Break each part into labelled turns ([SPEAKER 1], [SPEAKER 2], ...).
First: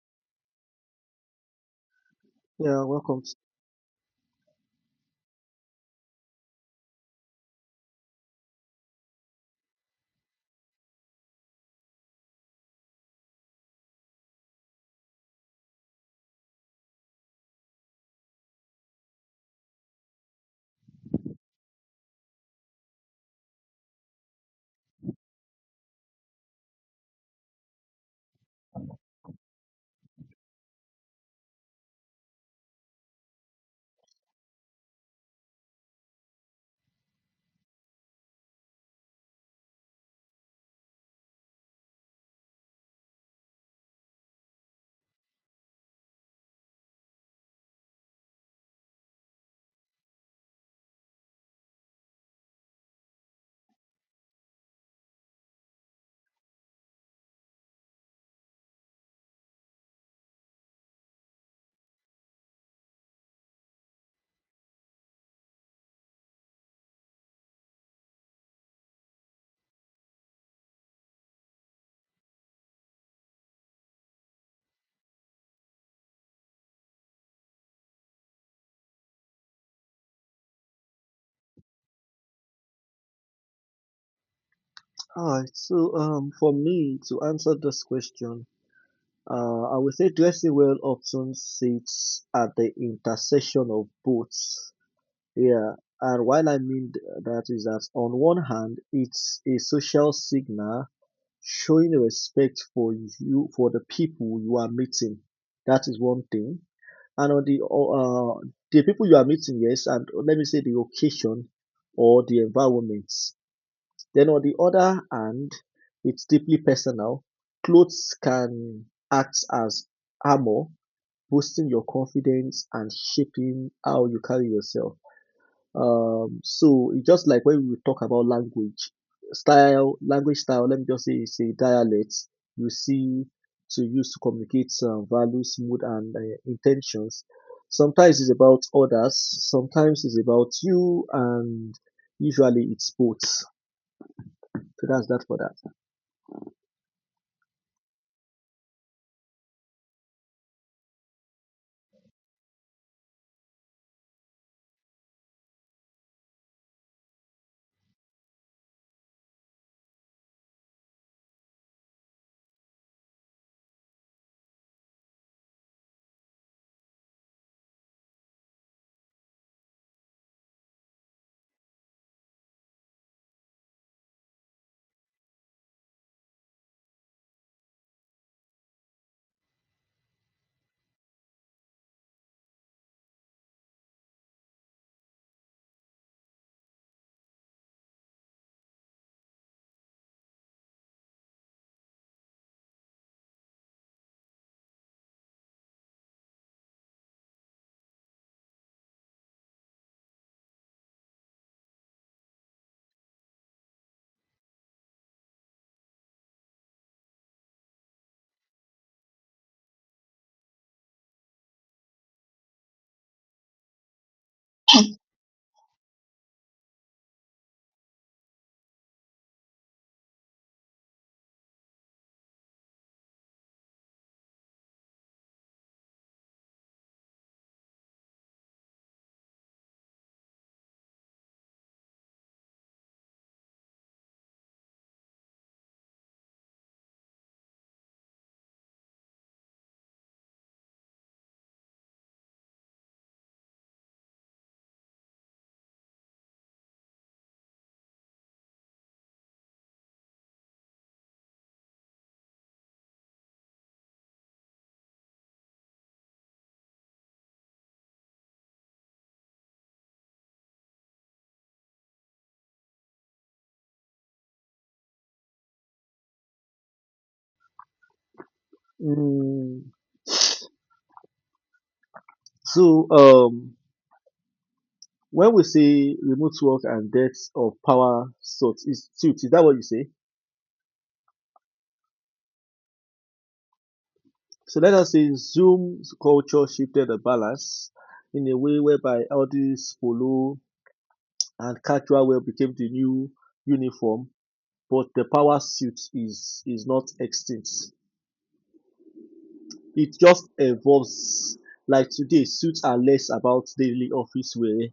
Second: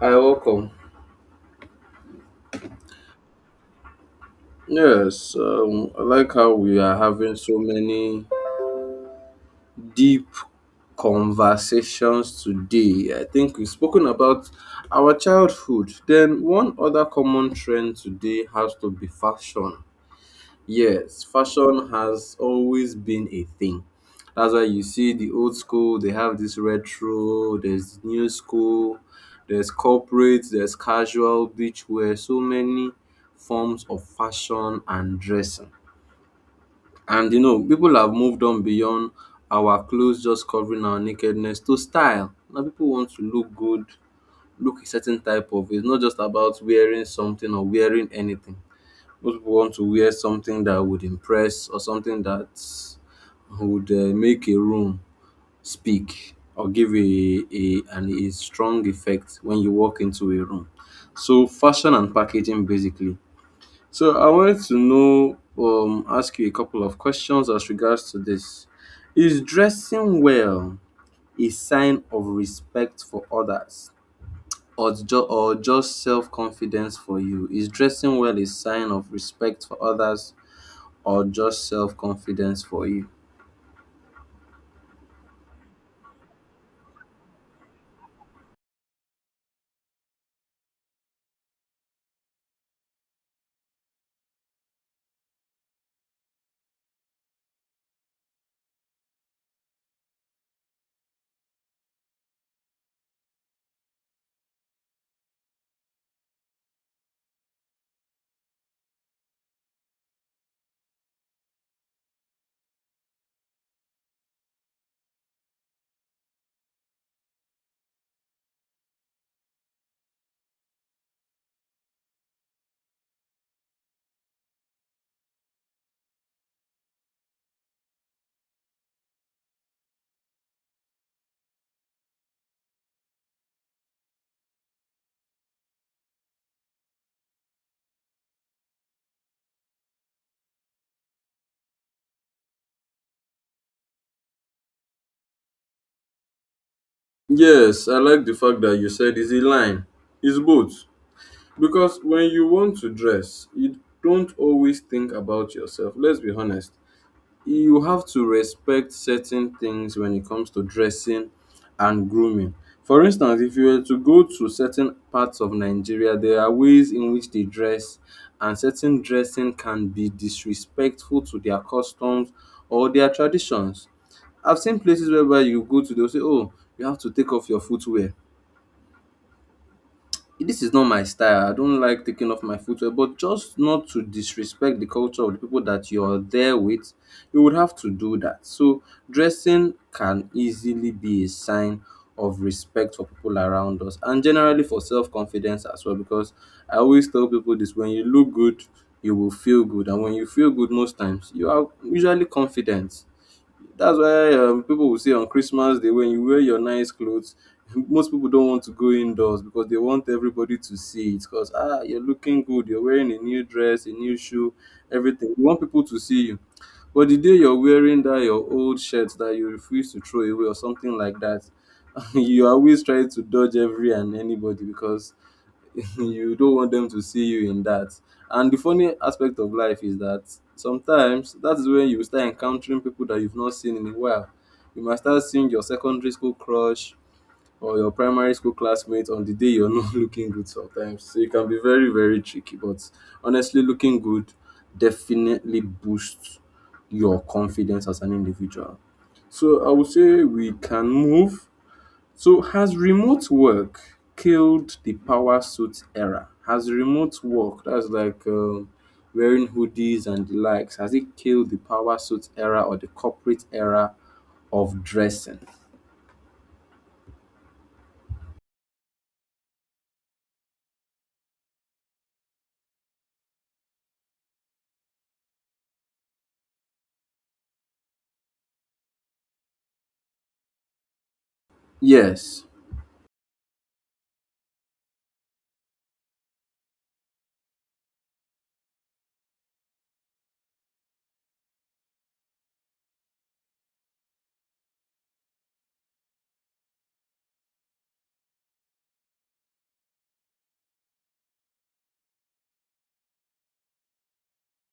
[SPEAKER 1] Hi, welcome.
[SPEAKER 2] Yeah, welcome.
[SPEAKER 1] Yes, I like how we are having so many deep conversations today. I think we've spoken about our childhood. Then, one other common trend today has to be fashion. Yes, fashion has always been a thing. That's why you see the old school, they have this retro, there's new school, there's corporate, there's casual, beachwear, so many forms of fashion and dressing. And people have moved on beyond our clothes just covering our nakedness to style. Now people want to look good, look a certain type of it's not just about wearing something or wearing anything. Most people want to wear something that would impress or something that would make a room speak or give a strong effect when you walk into a room. So fashion and packaging basically. So I wanted to know ask you a couple of questions as regards to this. Is dressing well a sign of respect for others or just self confidence for you? Is dressing well a sign of respect for others or just self confidence for you?
[SPEAKER 2] All right. So, for me to answer this question, I would say dressing well often sits at the intersection of both. Yeah, and while I mean th- that is that on one hand, it's a social signal showing respect for you, for the people you are meeting. That is one thing. And the people you are meeting, yes, and let me say the occasion or the environment. Then on the other hand, it's deeply personal. Clothes can act as armor, boosting your confidence and shaping how you carry yourself. So it's just like when we talk about language, let me just say it's a dialect you see to use to communicate values, mood, and intentions. Sometimes it's about others, sometimes it's about you, and usually it's both. So that's that for that.
[SPEAKER 1] Yes, I like the fact that you said it's a line. It's both. Because when you want to dress, you don't always think about yourself. Let's be honest. You have to respect certain things when it comes to dressing and grooming. For instance, if you were to go to certain parts of Nigeria, there are ways in which they dress, and certain dressing can be disrespectful to their customs or their traditions. I've seen places whereby you go to, they'll say, "Oh, you have to take off your footwear." This is not my style. I don't like taking off my footwear. But just not to disrespect the culture of the people that you're there with, you would have to do that. So, dressing can easily be a sign of respect for people around us and generally for self confidence as well. Because I always tell people this when you look good, you will feel good. And when you feel good, most times, you are usually confident that's why people will say on Christmas Day when you wear your nice clothes, most people don't want to go indoors because they want everybody to see it. Because you're looking good, you're wearing a new dress, a new shoe, everything. You want people to see you. But the day you're wearing that your old shirt that you refuse to throw away or something like that, you always try to dodge every and anybody because you don't want them to see you in that. And the funny aspect of life is that sometimes that is when you start encountering people that you've not seen in a while. You might start seeing your secondary school crush or your primary school classmate on the day you're not looking good sometimes. So it can be very, very tricky. But honestly, looking good definitely boosts your confidence as an individual. So I would say we can move, so has remote work killed the power suit era? Has remote work, that's like wearing hoodies and the likes, has it killed the power suit era or the corporate era of dressing?
[SPEAKER 2] Mm, so um, when we say remote work and death of power sorts, is suits, is that what you say?
[SPEAKER 1] Yes.
[SPEAKER 2] So let us say Zoom's culture shifted the balance in a way whereby all these polo and casual wear became the new uniform, but the power suit is not extinct. It just evolves. Like today, suits are less about daily office wear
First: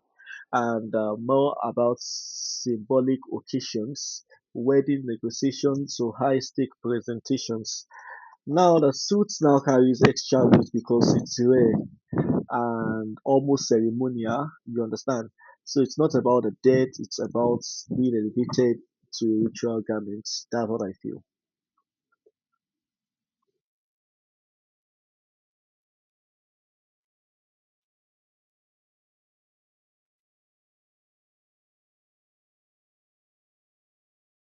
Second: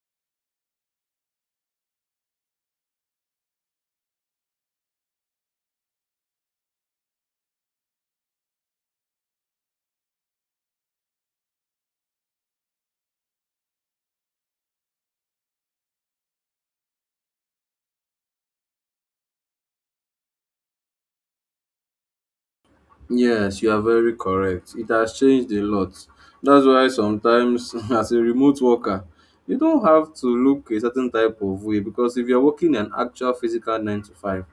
[SPEAKER 2] and more about symbolic occasions, wedding negotiations, or high stake presentations. Now, the suit now carries extra weight because it's rare and almost ceremonial, you understand? So it's not about the dead, it's about being elevated to ritual garments. That's what I feel.
[SPEAKER 1] Yes, you are very correct. It has changed a lot. That's why sometimes, as a remote worker, you don't have to look a certain type of way because if you're working an actual physical 9 to 5,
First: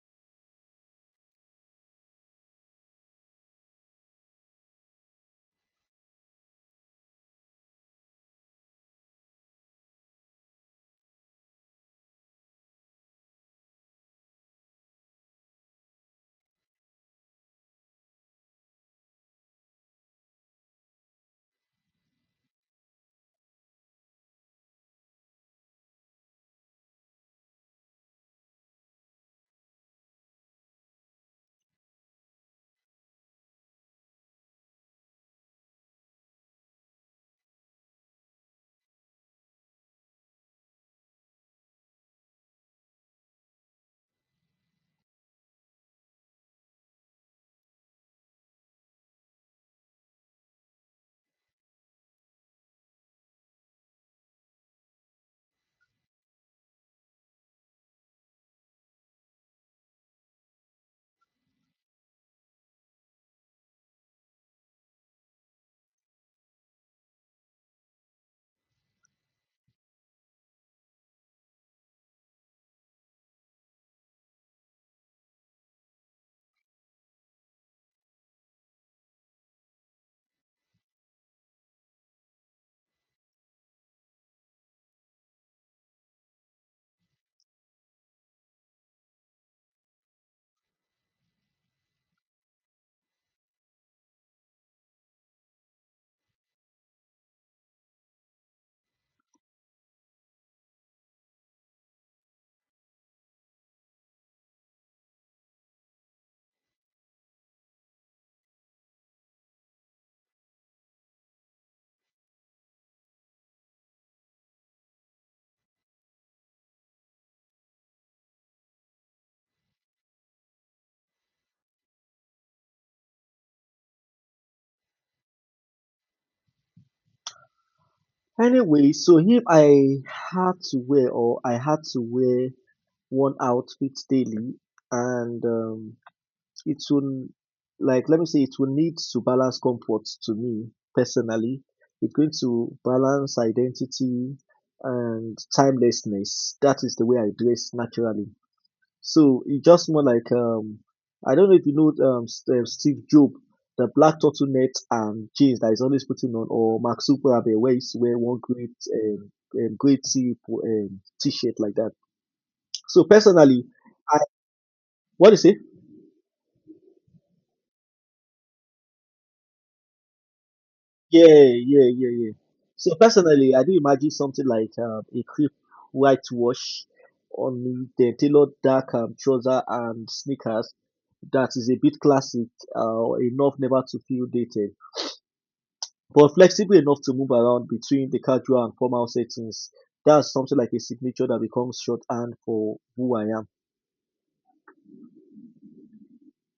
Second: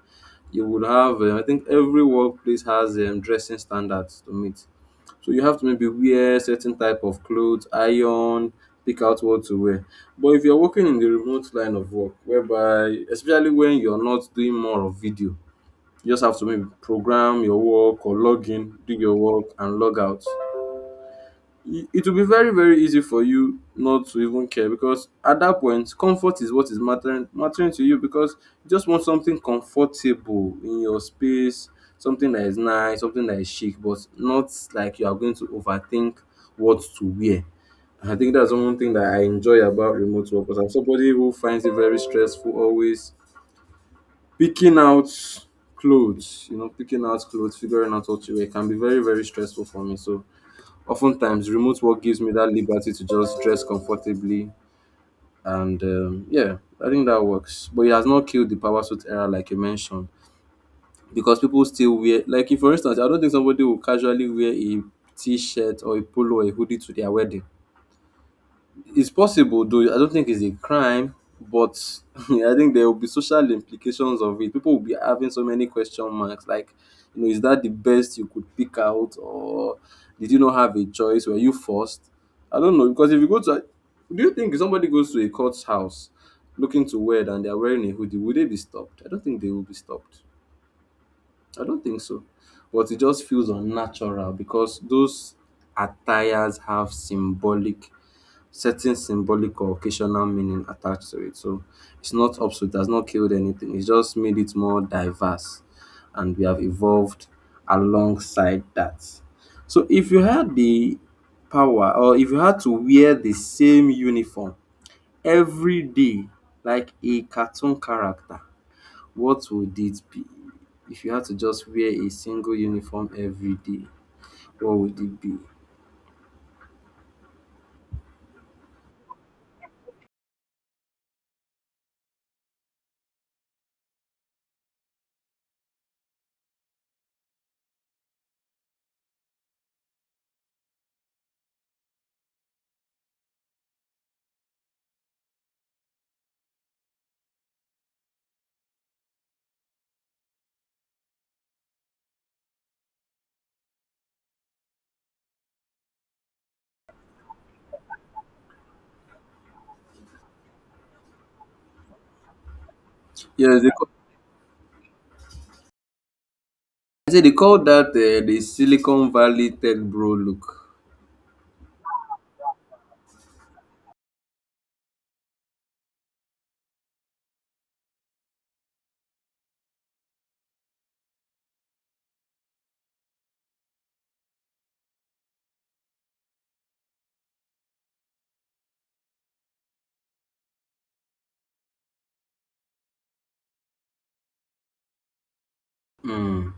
[SPEAKER 1] you would have, I think every workplace has dressing standards to meet. So you have to maybe wear certain type of clothes, iron, pick out what to wear. But if you're working in the remote line of work, whereby, especially when you're not doing more of video, you just have to maybe program your work or log in, do your work, and log out. It will be very, very easy for you not to even care because at that point, comfort is what is mattering to you because you just want something comfortable in your space, something that is nice, something that is chic, but not like you are going to overthink what to wear. I think that's one thing that I enjoy about remote work because I'm somebody who finds it very stressful always Picking out picking out clothes, figuring out what to wear can be very, very stressful for me. So, oftentimes, remote work gives me that liberty to just dress comfortably. And yeah, I think that works. But it has not killed the power suit era, like you mentioned, because people still wear, like, if, for instance, I don't think somebody will casually wear a t shirt or a polo or a hoodie to their wedding. It's possible though. I don't think it's a crime, but I think there will be social implications of it. People will be having so many question marks like, is that the best you could pick out, or did you not have a choice? Were you forced? I don't know because if you go to, do you think if somebody goes to a court's house looking to wear and they're wearing a hoodie, would they be stopped? I don't think they will be stopped. I don't think so. But it just feels unnatural because those attires have symbolic certain symbolic or occasional meaning attached to it. So it's not obsolete, it has not killed anything. It's just made it more diverse and we have evolved alongside that. So if you had the power or if you had to wear the same uniform every day like a cartoon character, what would it be? If you had to just wear a single uniform every day, what would it be?
[SPEAKER 2] Anyway, so if I had to wear or I had to wear one outfit daily and it will, like, let me say, it will need to balance comfort to me personally. It's going to balance identity and timelessness. That is the way I dress naturally. So it's just more like I don't know if you know Steve Jobs, the black turtleneck and jeans that he's always putting on, or Mark Zuckerberg where he's wear one great T t-shirt like that. So
[SPEAKER 1] Yes,
[SPEAKER 2] personally, I what do you say?
[SPEAKER 1] I say they call that the Silicon Valley tech bro look.
[SPEAKER 2] Yeah, yeah, yeah, yeah. So personally, I do imagine something like a crisp white wash on me, then tailored dark trouser and sneakers that is a bit classic, enough never to feel dated, but flexible enough to move around between the casual and formal settings. That's something like a signature that becomes shorthand for who I am.
[SPEAKER 1] Mm.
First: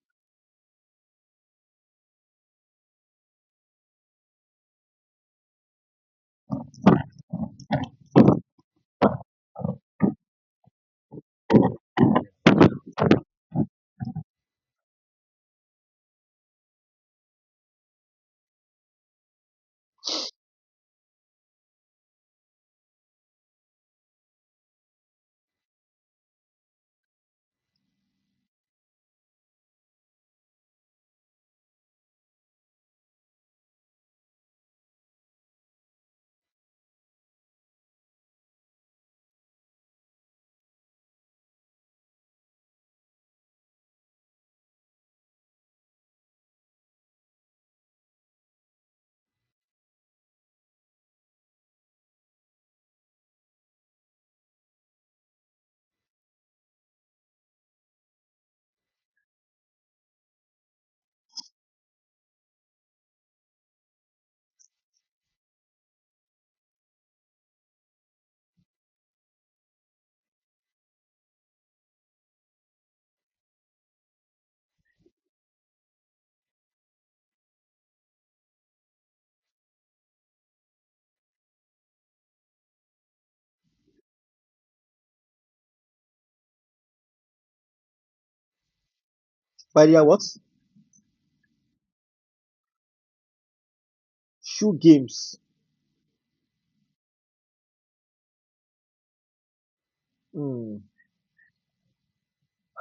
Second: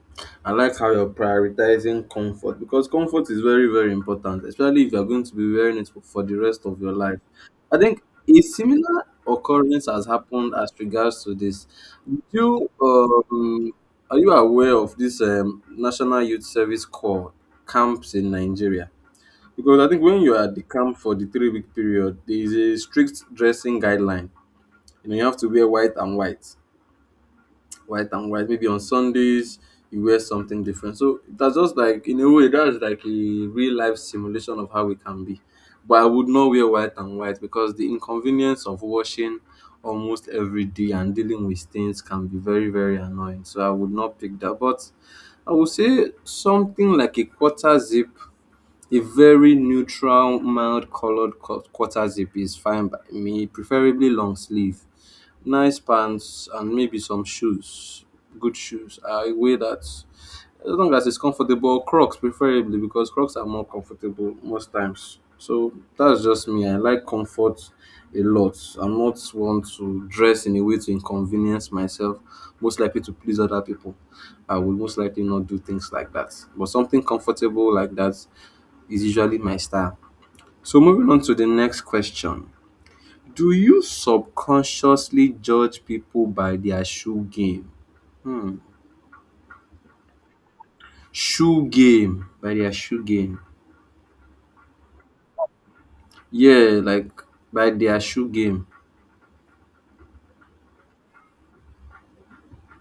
[SPEAKER 1] I like how you're prioritizing comfort because comfort is very, very important, especially if you're going to be wearing it for the rest of your life. I think a similar occurrence has happened as regards to this. Do you, um, are you aware of this National Youth Service Corps camps in Nigeria? Because I think when you are at the camp for the 3-week period, there is a strict dressing guideline. You know, you have to wear white and white, white and white. Maybe on Sundays you wear something different. So that's just like in a way that's like a real life simulation of how it can be. But I would not wear white and white because the inconvenience of washing almost every day and dealing with stains can be very very annoying. So I would not pick that. But I would say something like a quarter zip, a very neutral, mild colored quarter zip is fine by me, preferably long sleeve. Nice pants and maybe some shoes. Good shoes. I wear that as long as it's comfortable. Crocs preferably because Crocs are more comfortable most times. So that's just me. I like comfort a lot. I'm not one to dress in a way to inconvenience myself, most likely to please other people. I will most likely not do things like that. But something comfortable like that is usually my style. So moving on to the next question. Do you subconsciously judge people by their shoe game?
[SPEAKER 2] But yeah, what?
[SPEAKER 1] Shoe game. By their shoe game.
[SPEAKER 2] Shoe games.
[SPEAKER 1] Yeah, like by their shoe game.
[SPEAKER 2] Hmm.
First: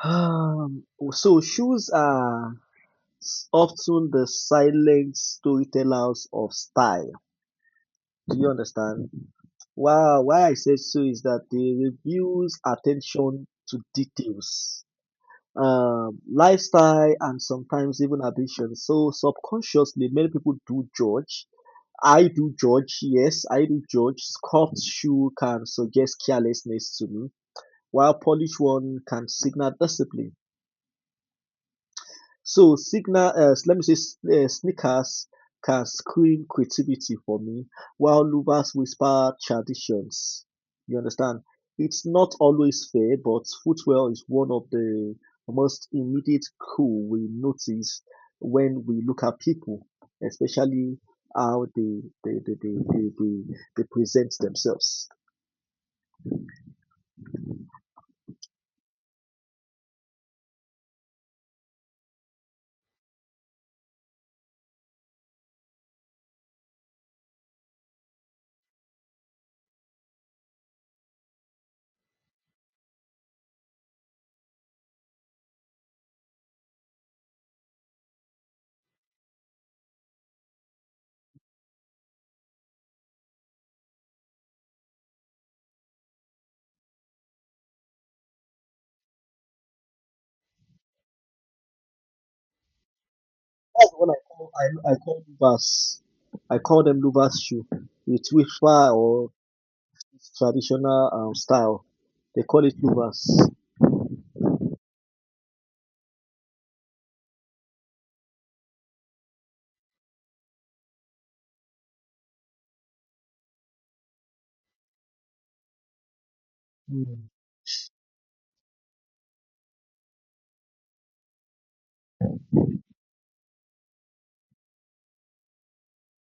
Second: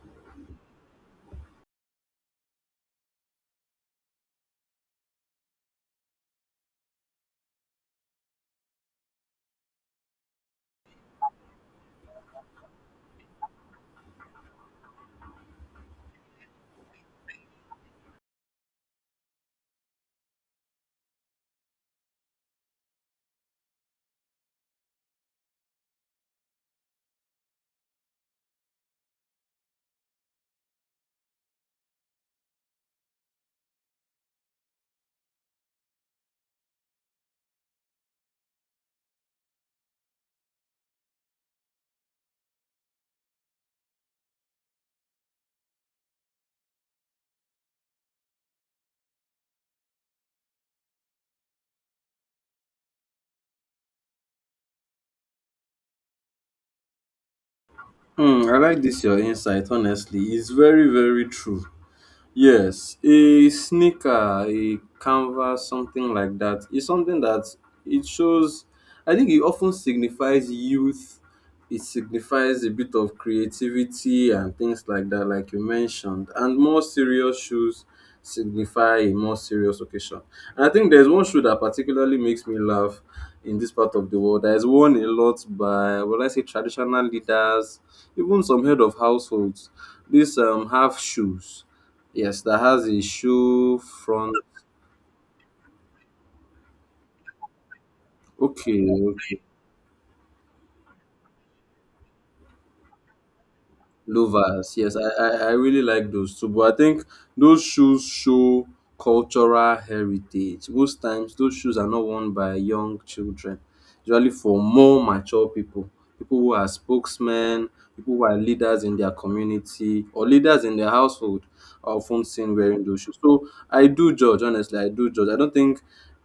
[SPEAKER 2] Um, so shoes are often the silent storytellers of style. Do you understand? Wow, why I said so is that they refuse attention to details, lifestyle, and sometimes even ambition. So subconsciously, many people do judge. I do judge, yes, I do judge. Scuffed shoe can suggest carelessness to me, while polished one can signal discipline. So signal, let me say, s- sneakers can scream creativity for me, while louvers whisper traditions. You understand? It's not always fair, but footwear is one of the most immediate clue we notice when we look at people, especially how they present themselves.
[SPEAKER 1] I like this your insight, honestly. It's very, very true. Yes, a sneaker, a canvas, something like that is something that it shows. I think it often signifies youth. It signifies a bit of creativity and things like that, like you mentioned. And more serious shoes signify a more serious occasion. And I think there's one shoe that particularly makes me laugh in this part of the world. That is worn a lot by, well, I say, traditional leaders, even some head of households. These half shoes. Yes, that has a shoe
[SPEAKER 2] That's what I
[SPEAKER 1] front.
[SPEAKER 2] call I, I call louvers. I call them louvers shoe. It's
[SPEAKER 1] Okay,
[SPEAKER 2] whisper or traditional style. They call it louvers.
[SPEAKER 1] louvers. Yes, I really like those too. But I think those shoes show cultural heritage. Most times, those shoes are not worn by young children. Usually, for more mature people, people who are
[SPEAKER 2] Mm.
[SPEAKER 1] spokesmen, people who are leaders in their community or leaders in their household, are often seen wearing those shoes. So I do judge. Honestly, I do judge. I don't think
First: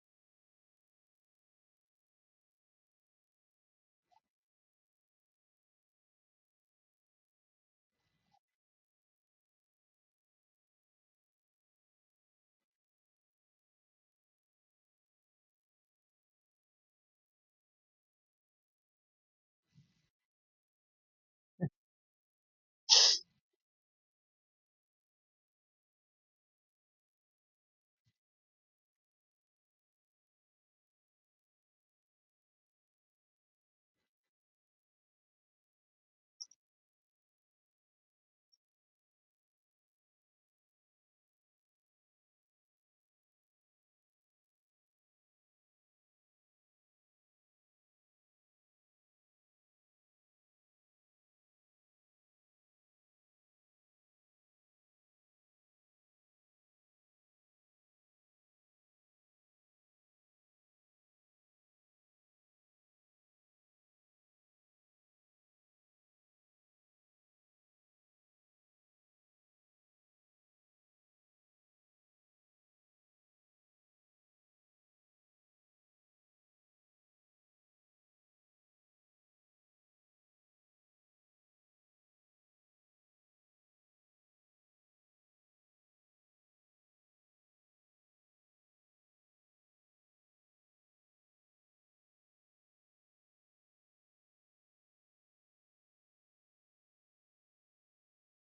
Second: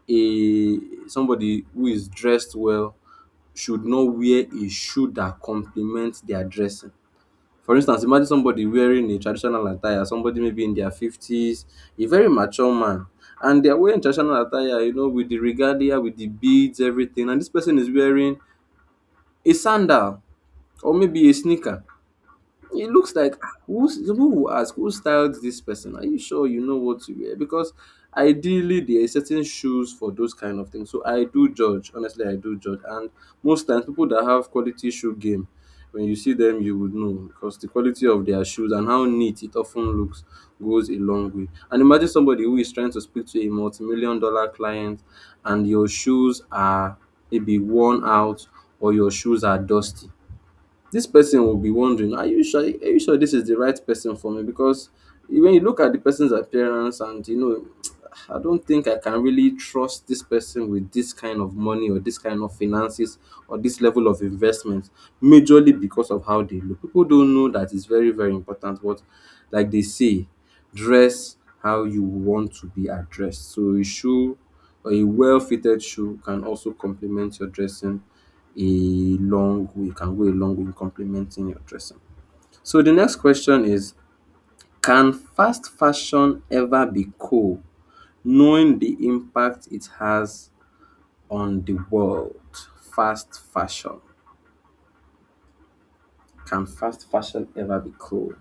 [SPEAKER 1] a somebody who is dressed well should not wear a shoe that complements their dressing. For instance, imagine somebody wearing a traditional attire, somebody maybe in their 50s, a very mature man, and they're wearing traditional attire, with the regalia, with the beads, everything. And this person is wearing a sandal or maybe a sneaker. It looks like, "Ah, who's" the people will ask, "who styled this person? Are you sure you know what to wear?" Because ideally there are certain shoes for those kind of things. So I do judge. Honestly, I do judge. And most times people that have quality shoe game, when you see them you would know because the quality of their shoes and how neat it often looks goes a long way. And imagine somebody who is trying to speak to a multi-million dollar client and your shoes are maybe worn out or your shoes are dusty. This person will be wondering, are you sure? Are you sure this is the right person for me? Because when you look at the person's appearance and I don't think I can really trust this person with this kind of money or this kind of finances or this level of investment, majorly because of how they look. People don't know that it's very, very important. But like they say, dress how you want to be addressed. So a shoe or a well-fitted shoe can also complement your dressing a long way it can go a long way in complementing your dressing. So the next question is, can fast fashion ever be cool knowing the impact it has on the world? Fast fashion. Can fast fashion ever be cool?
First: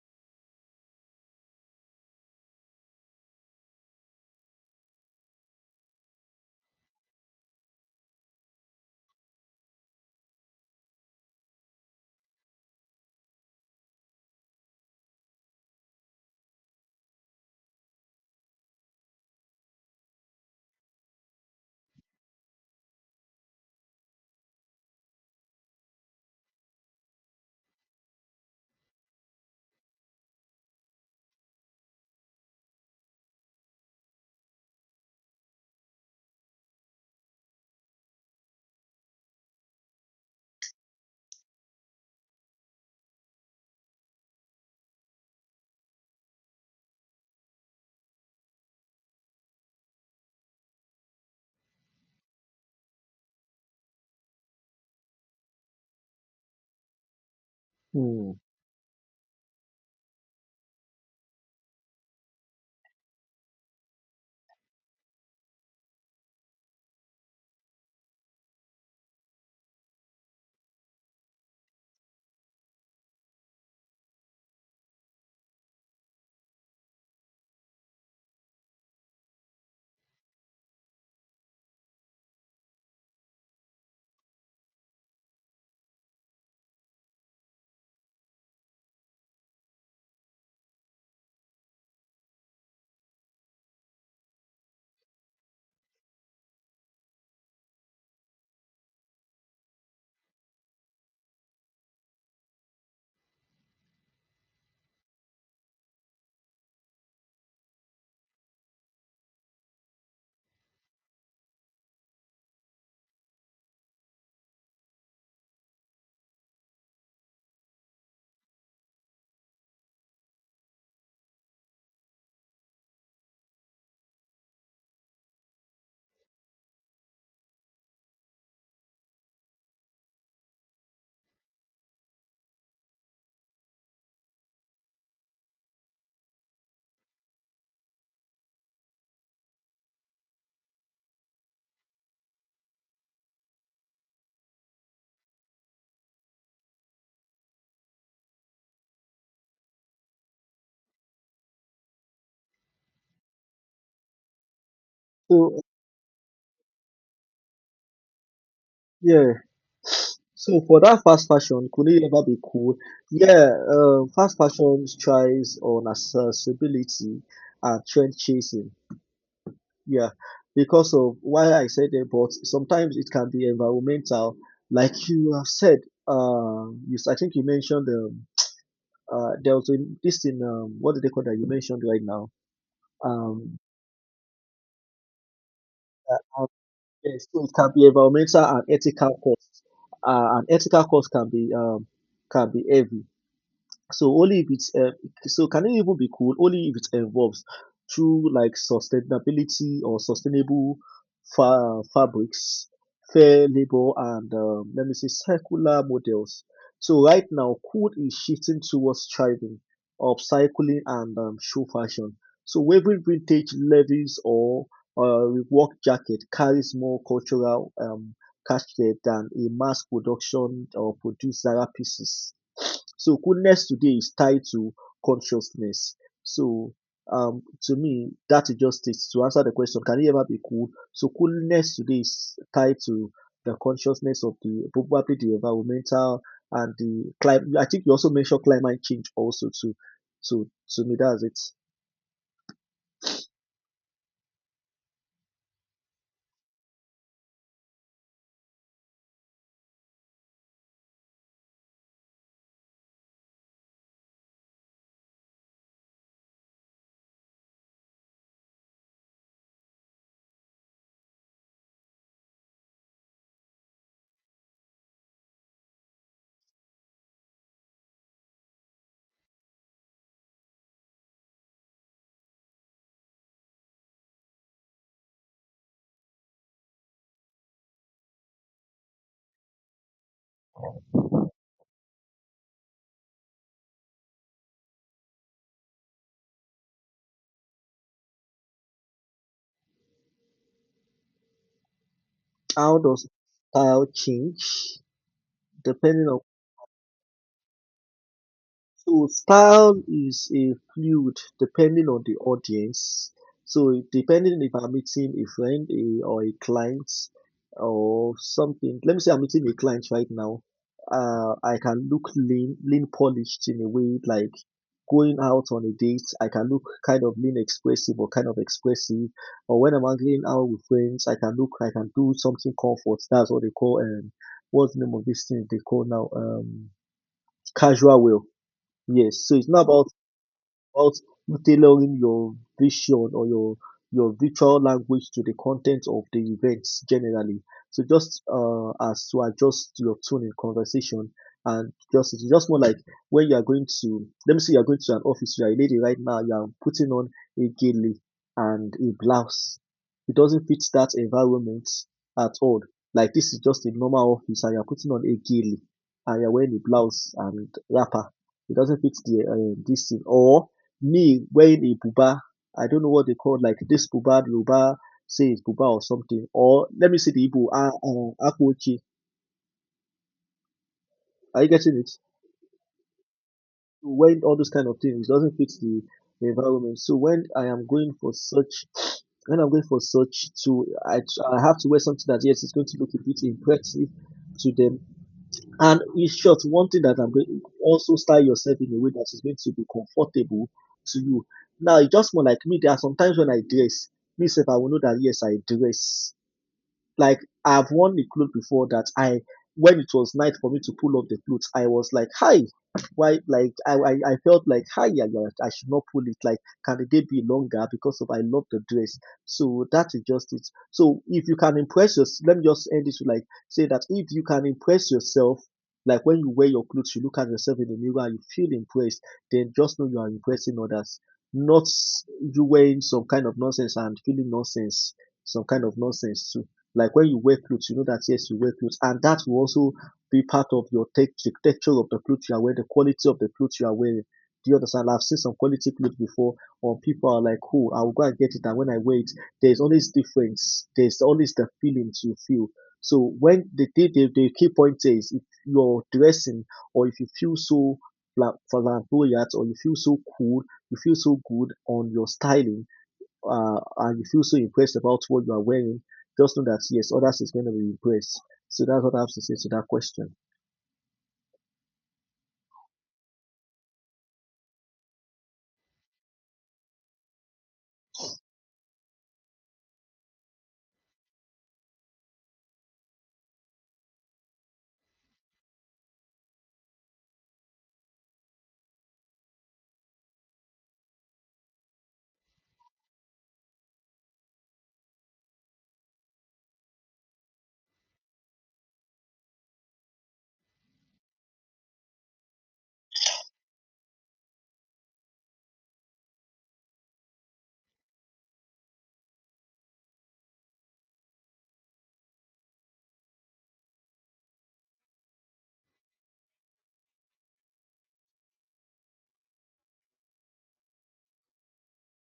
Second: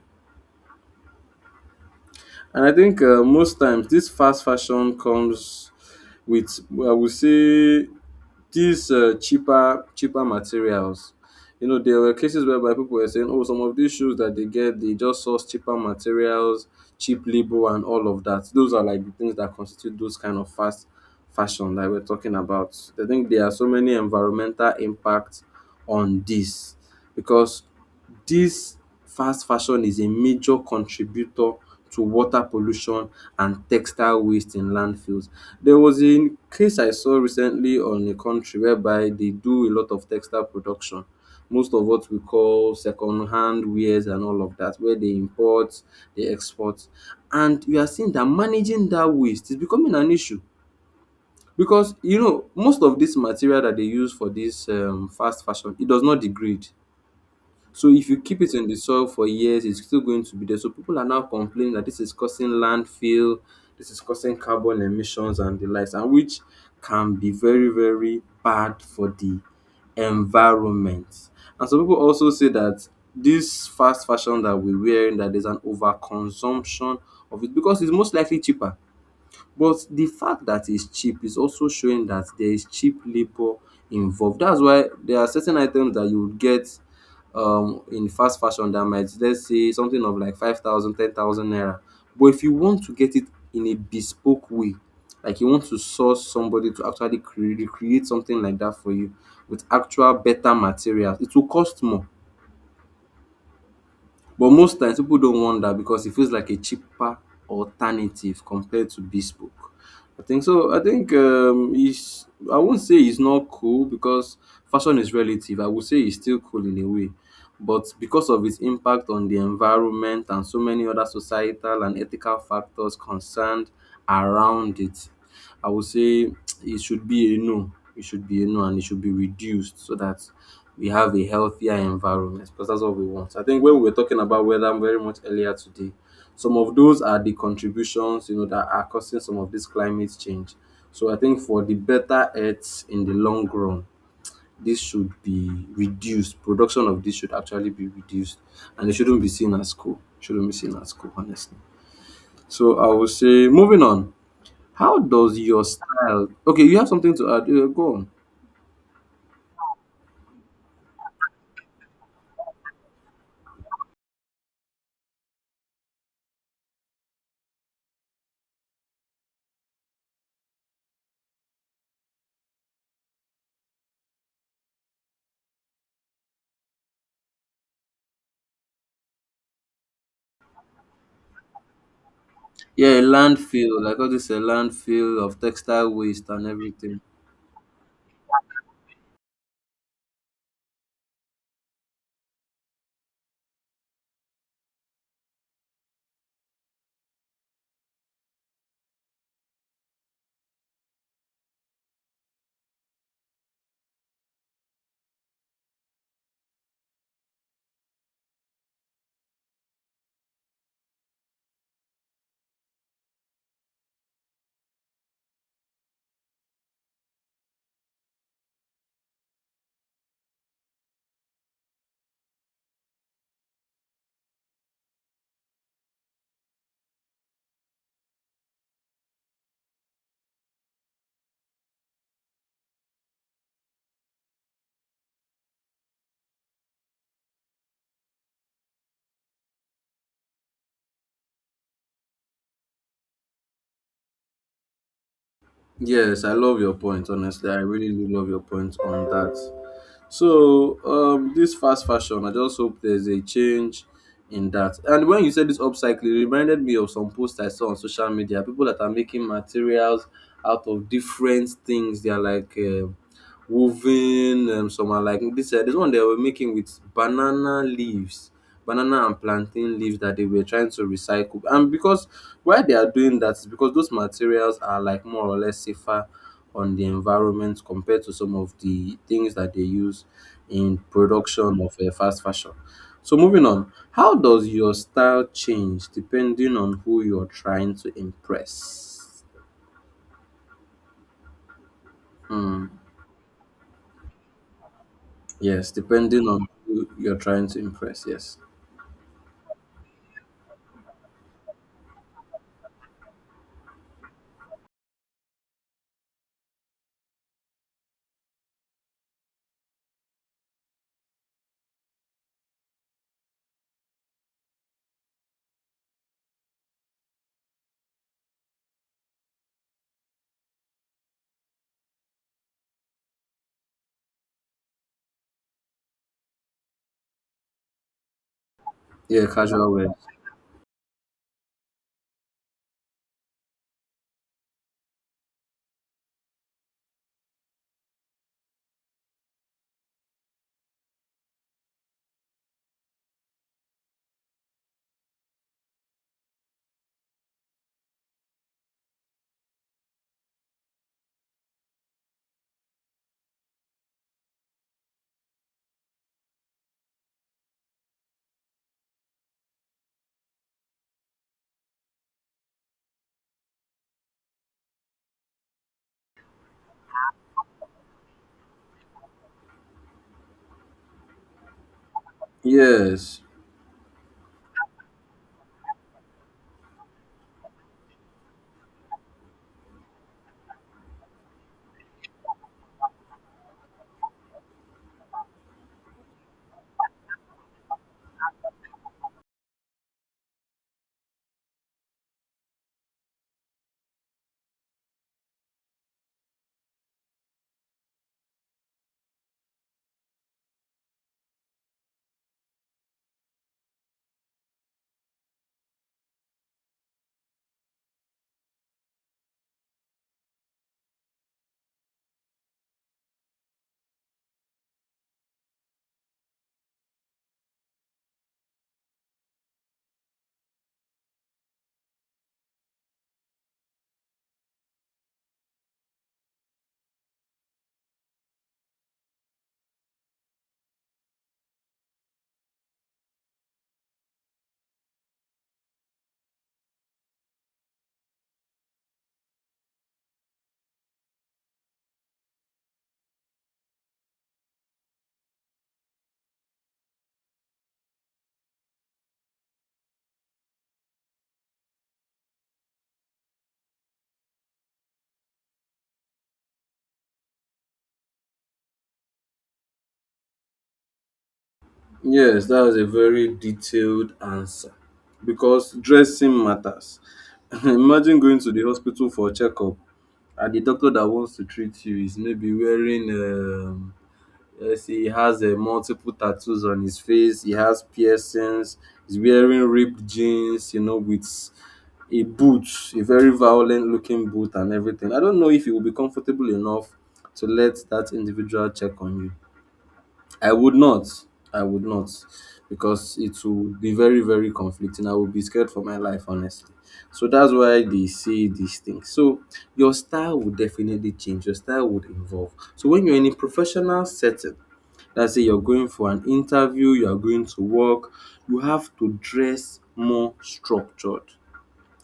[SPEAKER 1] And I think most times this fast fashion comes with, I would say, these cheaper materials. You know, there were cases whereby people were saying, "Oh, some of these shoes that they get, they just source cheaper materials, cheap labor, and all of that." Those are like the things that constitute those kind of fast fashion that we're talking about. I think there are so many environmental impacts on this, because this fast fashion is a major contributor to water pollution and textile waste in landfills. There was a case I saw recently on a country whereby they do a lot of textile production, most of what we call second hand wares and all of that, where they import, they export. And you are seeing that managing that waste is becoming an issue, because you know, most of this material that they use for this fast fashion, it does not degrade. So if you
[SPEAKER 2] Mm.
[SPEAKER 1] keep it in the soil for years, it's still going to be there. So people are now complaining that this is causing landfill, this is causing carbon emissions and the likes, and which can be very, very bad for the environment. And some people also say that this fast fashion that we're wearing, that there's an overconsumption of it because it's most likely cheaper. But the fact that it's cheap is also showing that there is cheap labor involved. That's why there are certain items that you would get in fast fashion that might, let's say, something of like 5,000, 10,000 naira. But if you want to get it in a bespoke way, like you want to source somebody to actually create something like that for you with actual better materials, it will cost more. But most times people don't want that because it feels like a cheaper alternative compared to bespoke. I think so. I think it's. I won't say it's not cool because fashion is relative. I would say it's still cool in a way, but because of its impact on the environment and so many other societal and ethical factors concerned around it, I would say it should be a no. It should be a no and it should be reduced so that we have a healthier environment, because that's what we want. I think when we were talking about weather very much earlier today, some of those are the contributions, you know, that are causing some of this climate change. So I think for the better earth in the long run, this should be reduced. Production of this should actually be reduced and it shouldn't be seen as cool. Shouldn't be seen as cool, honestly. So I would say moving on. How does
[SPEAKER 2] So
[SPEAKER 1] your style? Okay, you have something to add. Yeah, go on.
[SPEAKER 2] yeah, so for that fast fashion, could it ever be cool? Yeah, fast fashion tries on accessibility and trend chasing. Yeah, because of why I said that, but sometimes it can be environmental, like you have said. Yes, I think you mentioned uh, there was a, this in what do they call that you mentioned right now?
[SPEAKER 1] Yeah, a
[SPEAKER 2] Um,
[SPEAKER 1] landfill, like all this, a landfill of textile waste and everything.
[SPEAKER 2] Yes, so it can be environmental and ethical costs. And ethical costs can be heavy. So only if it's so can it even be cool only if it involves true like sustainability or sustainable fabrics, fair labor, and let me say circular models. So right now, cool is shifting towards thriving, upcycling, and show fashion. So wearing vintage levies or work jacket carries more cultural cachet than a mass production or produced Zara pieces. So coolness today is tied to consciousness. So to me that is just it. To answer the question, can you ever be cool? So coolness today is tied to the consciousness of the probably the environmental and the climate. I think you also mentioned climate change also too. So to me that's it.
[SPEAKER 1] Yes, I love your point. Honestly, I really do love your point on that. So this fast fashion, I just hope there's a change in that. And when you said this upcycling, it reminded me of some posts I saw on social media. People that are making materials out of different things. They are like woven. Some are like this. This one they were making with banana leaves, banana and plantain leaves that they were trying to recycle. And because why they are doing that is because those materials are like more or less safer on the environment compared to some of the things that they use in production of fast fashion. So moving on, how does your style change depending on who you're trying to impress? Hmm.
[SPEAKER 2] How does style change
[SPEAKER 1] Yes,
[SPEAKER 2] depending on?
[SPEAKER 1] depending on who you're trying to impress. Yes.
[SPEAKER 2] So style is a fluid depending on the audience. So depending if I'm meeting a friend a, or a client or something, let me say I'm meeting a client right now. I can look lean polished in a way like going out on a date. I can look kind of expressive. Or when I'm hanging out with friends, I can look, I can do something comfort. That's what they call what's the name of this thing they call now casual wear. Yes,
[SPEAKER 1] Yeah,
[SPEAKER 2] so it's not
[SPEAKER 1] casual
[SPEAKER 2] about
[SPEAKER 1] wear.
[SPEAKER 2] about tailoring your vision or your virtual language to the content of the events generally. So just as to adjust your tone in conversation, and just it's just more like when you are going to, let me say you are going to an office, you are a lady right now, you are putting on a gilly and a blouse. It doesn't fit that environment at all. Like this is just a normal office and you are putting on a gilly and you are wearing a blouse and wrapper. It doesn't fit the this thing. Or me wearing a buba, I don't know what they call like this buba, luba, say it's buba or something, or let me see the Igbo, ah, akpochi. Are you getting it?
[SPEAKER 1] Yes.
[SPEAKER 2] Wearing all those kind of things doesn't fit the environment. So when I am going for such, when I'm going for such to, I have to wear something that yes, it's going to look a bit impressive to them. And in short, one thing that I'm going also style yourself in a way that is going to be comfortable to you. Now, it's just more like me. There are sometimes when I dress, myself, I will know that yes, I dress. Like I've worn a cloth before that I when it was night for me to pull off the cloth, I was like, "Hi, why?" Like I felt like, "Hi, yeah, yeah, I should not pull it." Like, can the day be longer because of I love the dress? So that is just it. So if you can impress yourself, let me just end this with like say that if you can impress yourself, like when you wear your clothes, you look at yourself in the mirror, you feel impressed, then just know you are impressing others. Not you wearing some kind of nonsense and feeling nonsense, some kind of nonsense too. Like when you wear clothes, you know that yes, you wear clothes, and that will also be part of your tech the texture of the clothes you are wearing, the quality of the clothes you are wearing. Do you understand? I've seen some quality clothes before, or people are like, "Oh, I will go and get it," and when I wear it, there's always difference. There's always the feelings you feel. So when the key point is, if you're dressing or if you feel so flamboyant or you feel so cool, you feel so good on your styling, and you feel so impressed about what you are wearing, just know that yes, others is going to be impressed. So that's what I have to say to that question.
[SPEAKER 1] Yes, that was a very detailed answer because dressing matters. Imagine going to the hospital for a checkup and the doctor that wants to treat you is maybe wearing let's say he has multiple tattoos on his face, he has piercings, he's wearing ripped jeans, you know, with a boot, a very violent looking boot and everything. I don't know if he will be comfortable enough to let that individual check on you. I would not. I would not, because it would be very, very conflicting. I would be scared for my life, honestly. So that's why they say these things. So your style would definitely change. Your style would evolve. So when you're in a professional setting, let's say you're going for an interview, you are going to work, you have to dress more structured,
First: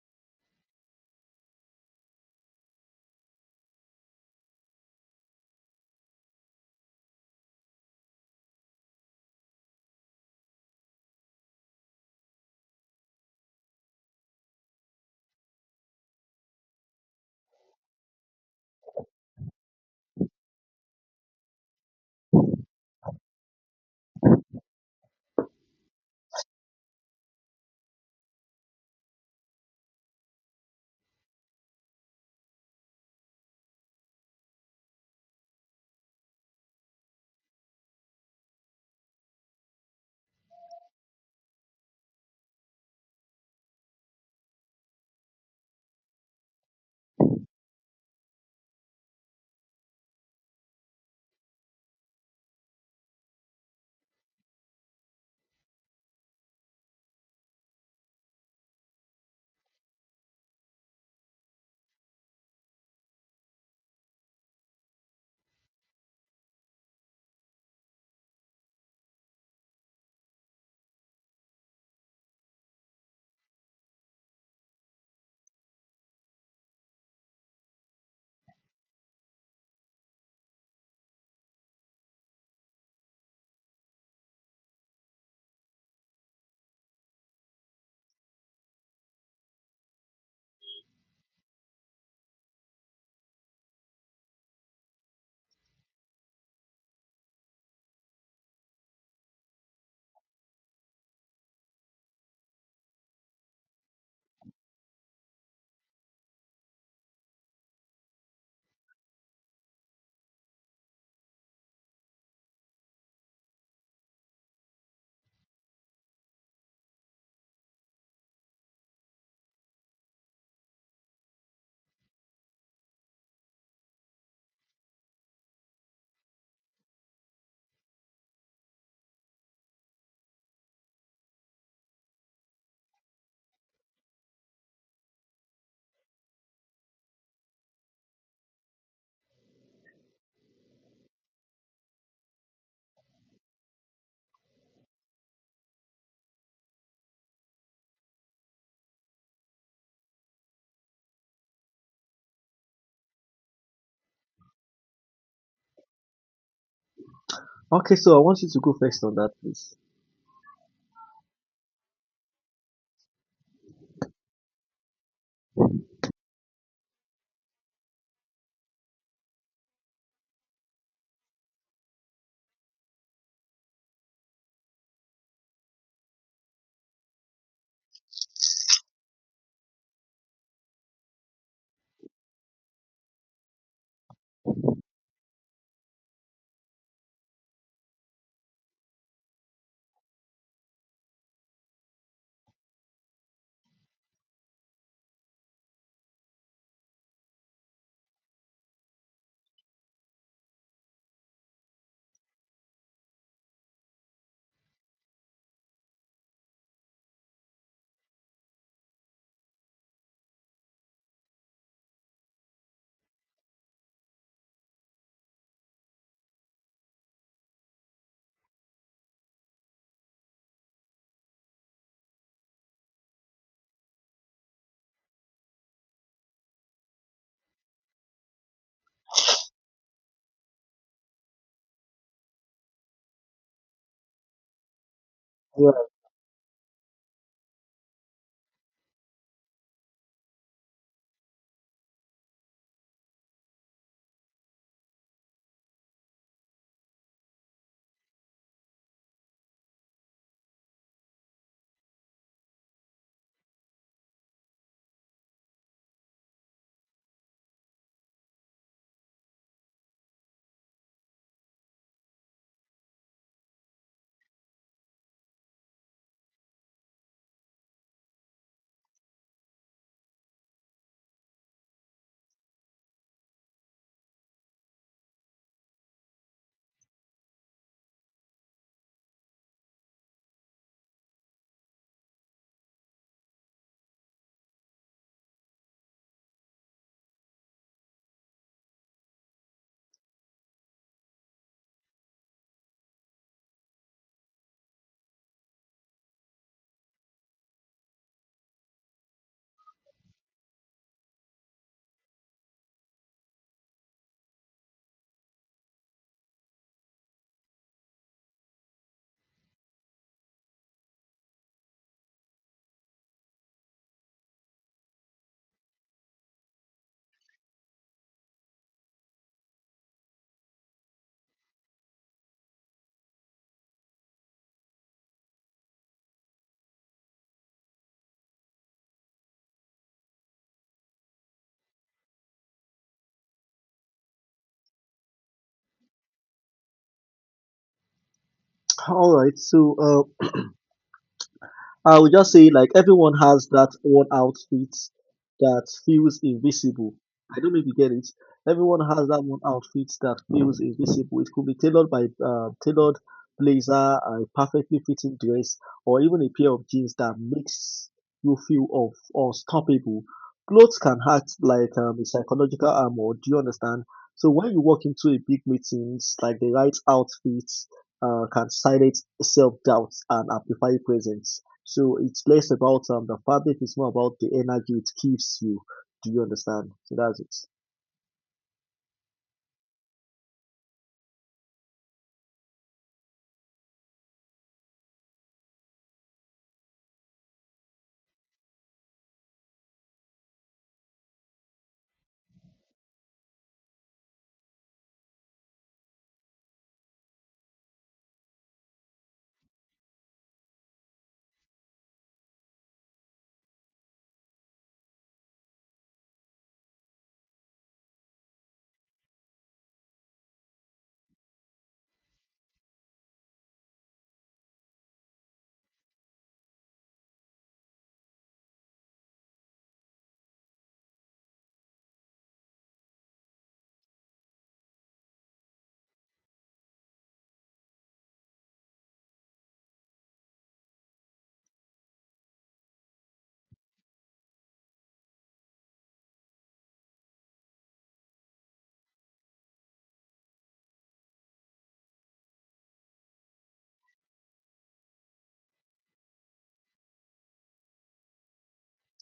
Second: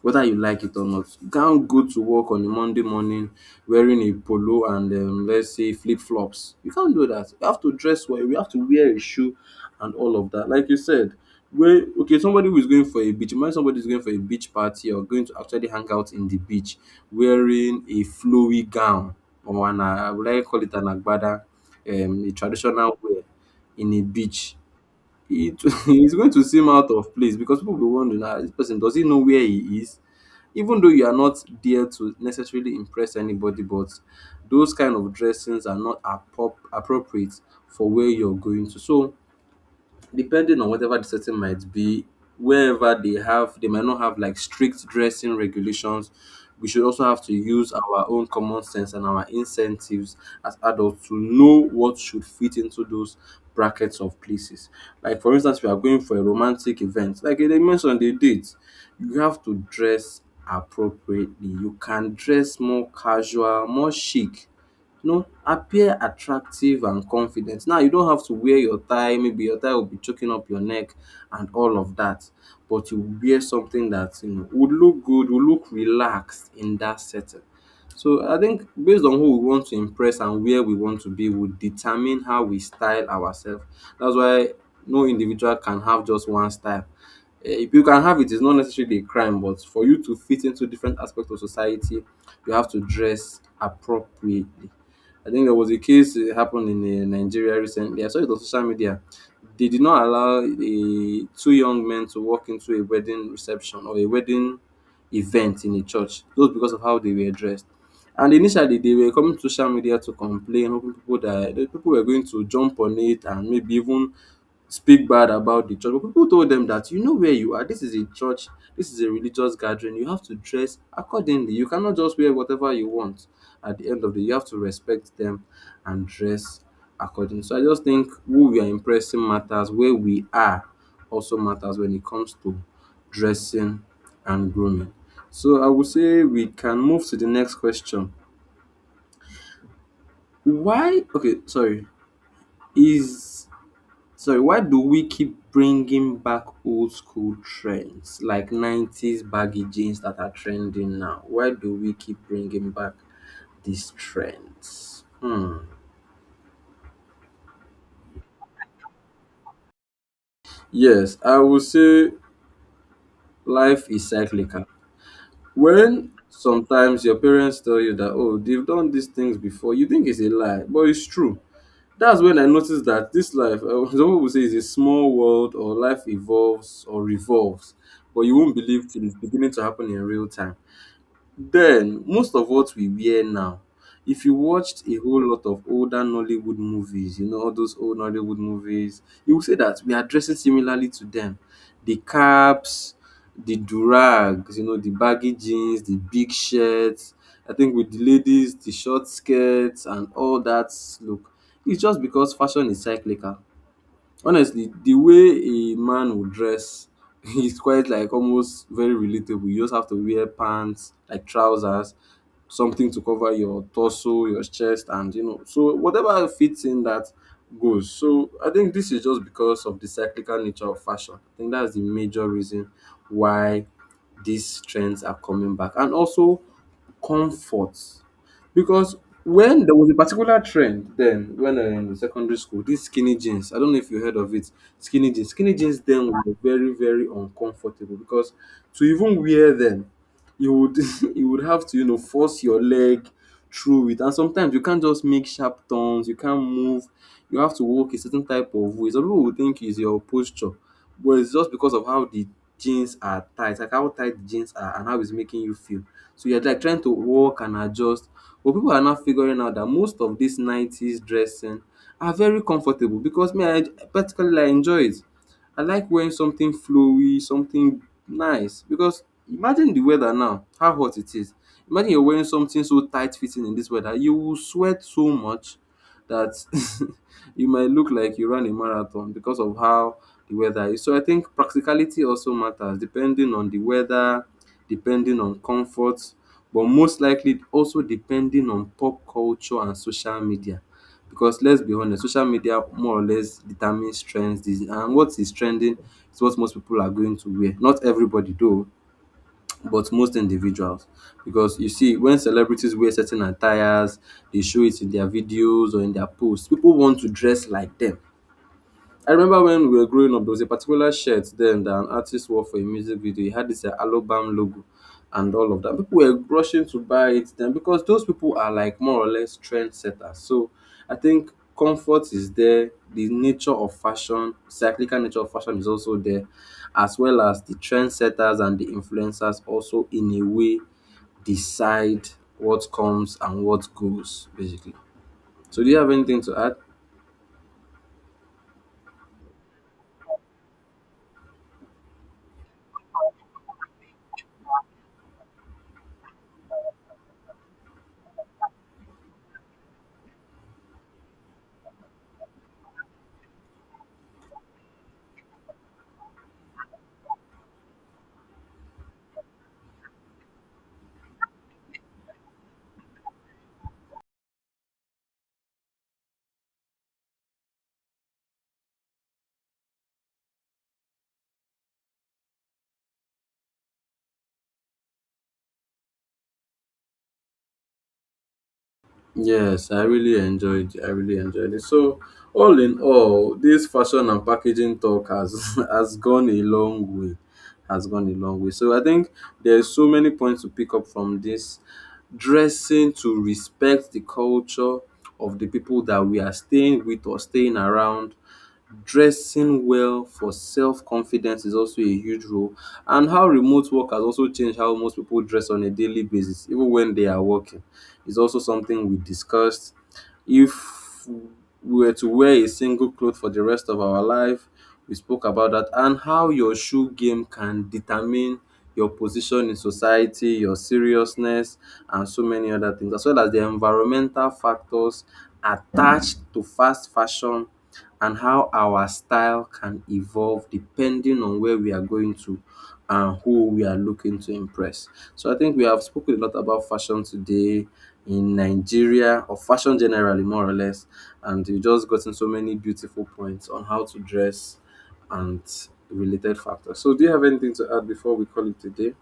[SPEAKER 1] whether you like it or not. You can't go to work on a Monday morning wearing a polo and let's say flip flops. You can't do that. You have to dress well. You have to wear a shoe and all of that. Like you said, where okay, somebody who is going for a beach, imagine somebody is going for a beach party or going to actually hang out in the beach wearing a flowy gown or an I would like call it an agbada, a traditional wear in a beach. It is going to seem out of place because people will be wondering, ah, this person, does he know where he is? Even though you are not there to necessarily impress anybody, but those kind of dressings are not appropriate for where you're going to. So depending on whatever the setting might be, wherever they have, they might not have like strict dressing regulations, we should also have to use our own common sense and our incentives as adults to know what should fit into those brackets of places. Like for instance, we are going for a romantic event, like they mentioned, they date, you have to dress appropriately. You can dress more casual, more chic, you know, appear attractive and confident. Now you don't have to wear your tie, maybe your tie will be choking up your neck and all of that. But you wear something that you know would look good, would look relaxed in that setting. So I think based on who we want to impress and where we want to be would determine how we style ourselves. That's why no individual can have just one style. Eh, if you can have it, it's not necessarily a crime, but for you to fit into different aspects of society, you have to dress appropriately. I think there was a case it happened in Nigeria recently. I saw it on social media. They did not allow the two young men to walk into a wedding reception or a wedding event in a church, just because of how they were dressed. And initially, they were coming to social media to complain, hoping people that the people were going to jump on it and maybe even speak bad about the church. But people told them that you know where you are. This is a church. This is a religious gathering. You have to dress accordingly. You cannot just wear whatever you want. At the end of the day, you have to respect them and dress accordingly. So I just think who we are impressing matters. Where we are also matters when it comes to dressing and grooming. So I would say we can move to the next question. Why? Okay, sorry. Is Sorry, why do we keep bringing back old school trends like 90s baggy jeans that are trending now? Why do we keep bringing back these trends? Hmm.
[SPEAKER 2] Okay, so I want you to go first on that, please.
[SPEAKER 1] Yes, I would say life is cyclical. When sometimes your parents tell you that, oh, they've done these things before, you think it's a lie, but it's true. That's when I noticed that this life, some people say, is a small world or life evolves or revolves, but you won't believe till it's beginning to happen in real time. Then, most of what we wear now, if you watched a whole lot of older Nollywood movies, you know, all those old Nollywood movies, you will say that we are dressing similarly to them. The caps, the durags, you know, the baggy jeans, the big shirts. I think with the ladies, the short skirts and all that look. It's just because fashion is cyclical. Honestly, the way a man would dress is quite like almost very relatable. You just have to wear pants, like trousers, something to cover your torso, your chest, and you know, so whatever fits in that goes. So I think this is just because of the cyclical nature of fashion. I think that's the major reason why these trends are coming back. And also comfort. Because when there was a particular trend then when I was in secondary school, these skinny jeans, I don't know if you heard of it, skinny jeans. Skinny
[SPEAKER 2] Yeah.
[SPEAKER 1] jeans then were very, very uncomfortable because to even wear them, you would you would have to, you know, force your leg through it, and sometimes you can't just make sharp turns, you can't move, you have to walk a certain type of way. Some people will think it's your posture, but it's just because of how the jeans are tight, like how tight the jeans are and how it's making you feel. So you're like trying to walk and adjust, but people are now figuring out that most of this 90s dressing are very comfortable because me, I particularly I enjoy it. I like wearing something flowy, something nice because imagine the weather now, how hot it is. Imagine you're wearing something so tight fitting in this weather. You will sweat so much that you might look like you ran a marathon because of how the weather is. So I think practicality also matters depending on the weather, depending on comfort, but most likely also depending on pop culture and social media. Because let's be honest, social media more or less determines trends. This- And what is trending is what most people are going to wear. Not everybody, though, but most individuals, because you see when celebrities wear certain attires, they show it in their videos or in their posts, people want to dress like them. I remember when we were growing up, there was a particular shirt then that an artist wore for a music video. He had this Alobam logo and all of that. People were rushing to buy it then because those people are like more or less trendsetters. So I think comfort is there, the nature of fashion, cyclical nature of fashion is also there, as well as the trendsetters and the influencers also in a way decide what comes and what goes, basically. So do you have anything to add?
[SPEAKER 2] All right. So, I would just say like everyone has that one outfit that feels invisible. I don't know if you get it. Everyone has that one outfit that feels invisible. It could be tailored blazer, a perfectly fitting dress, or even a pair of jeans that makes you feel of unstoppable. Clothes can act like a psychological armor. Do you understand? So when you walk into a big meetings, like the right outfits can silence self doubt and amplify presence. So it's less about the fabric, it's more about the energy it gives you. Do you understand? So that's it.
[SPEAKER 1] I really enjoyed it. So, all in all, this fashion and packaging talk has has gone a long way. Has gone a long way. So I think there's so many points to pick up from this: dressing to respect the culture of the people that we are staying with or staying around, dressing well for self-confidence is also a huge role, and how remote work has also changed how most people dress on a daily basis, even when they are working, is also something we discussed. If we were to wear a single cloth for the rest of our life, we spoke about that, and how your shoe game can determine your position in society, your seriousness, and so many other things, as well as the environmental factors attached to fast fashion, and how our style can evolve depending on where we are going to and who we are looking to impress. So I think we have spoken a lot about fashion today in Nigeria, or fashion generally, more or less, and you just gotten so many beautiful points on how to dress and related factors. So do you have anything to add before we call it today?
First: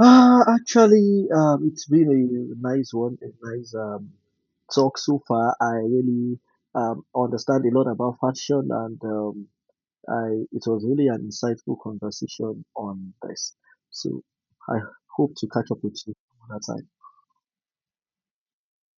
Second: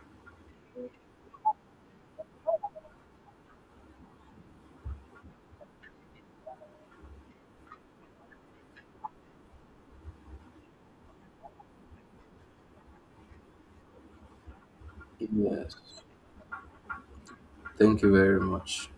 [SPEAKER 2] Ah, it's been a nice one, a nice talk so far. I really understand a lot about fashion, and I it was really an insightful conversation on this. So I hope to catch
[SPEAKER 1] Yes.
[SPEAKER 2] up with you another time.
[SPEAKER 1] Thank you very much.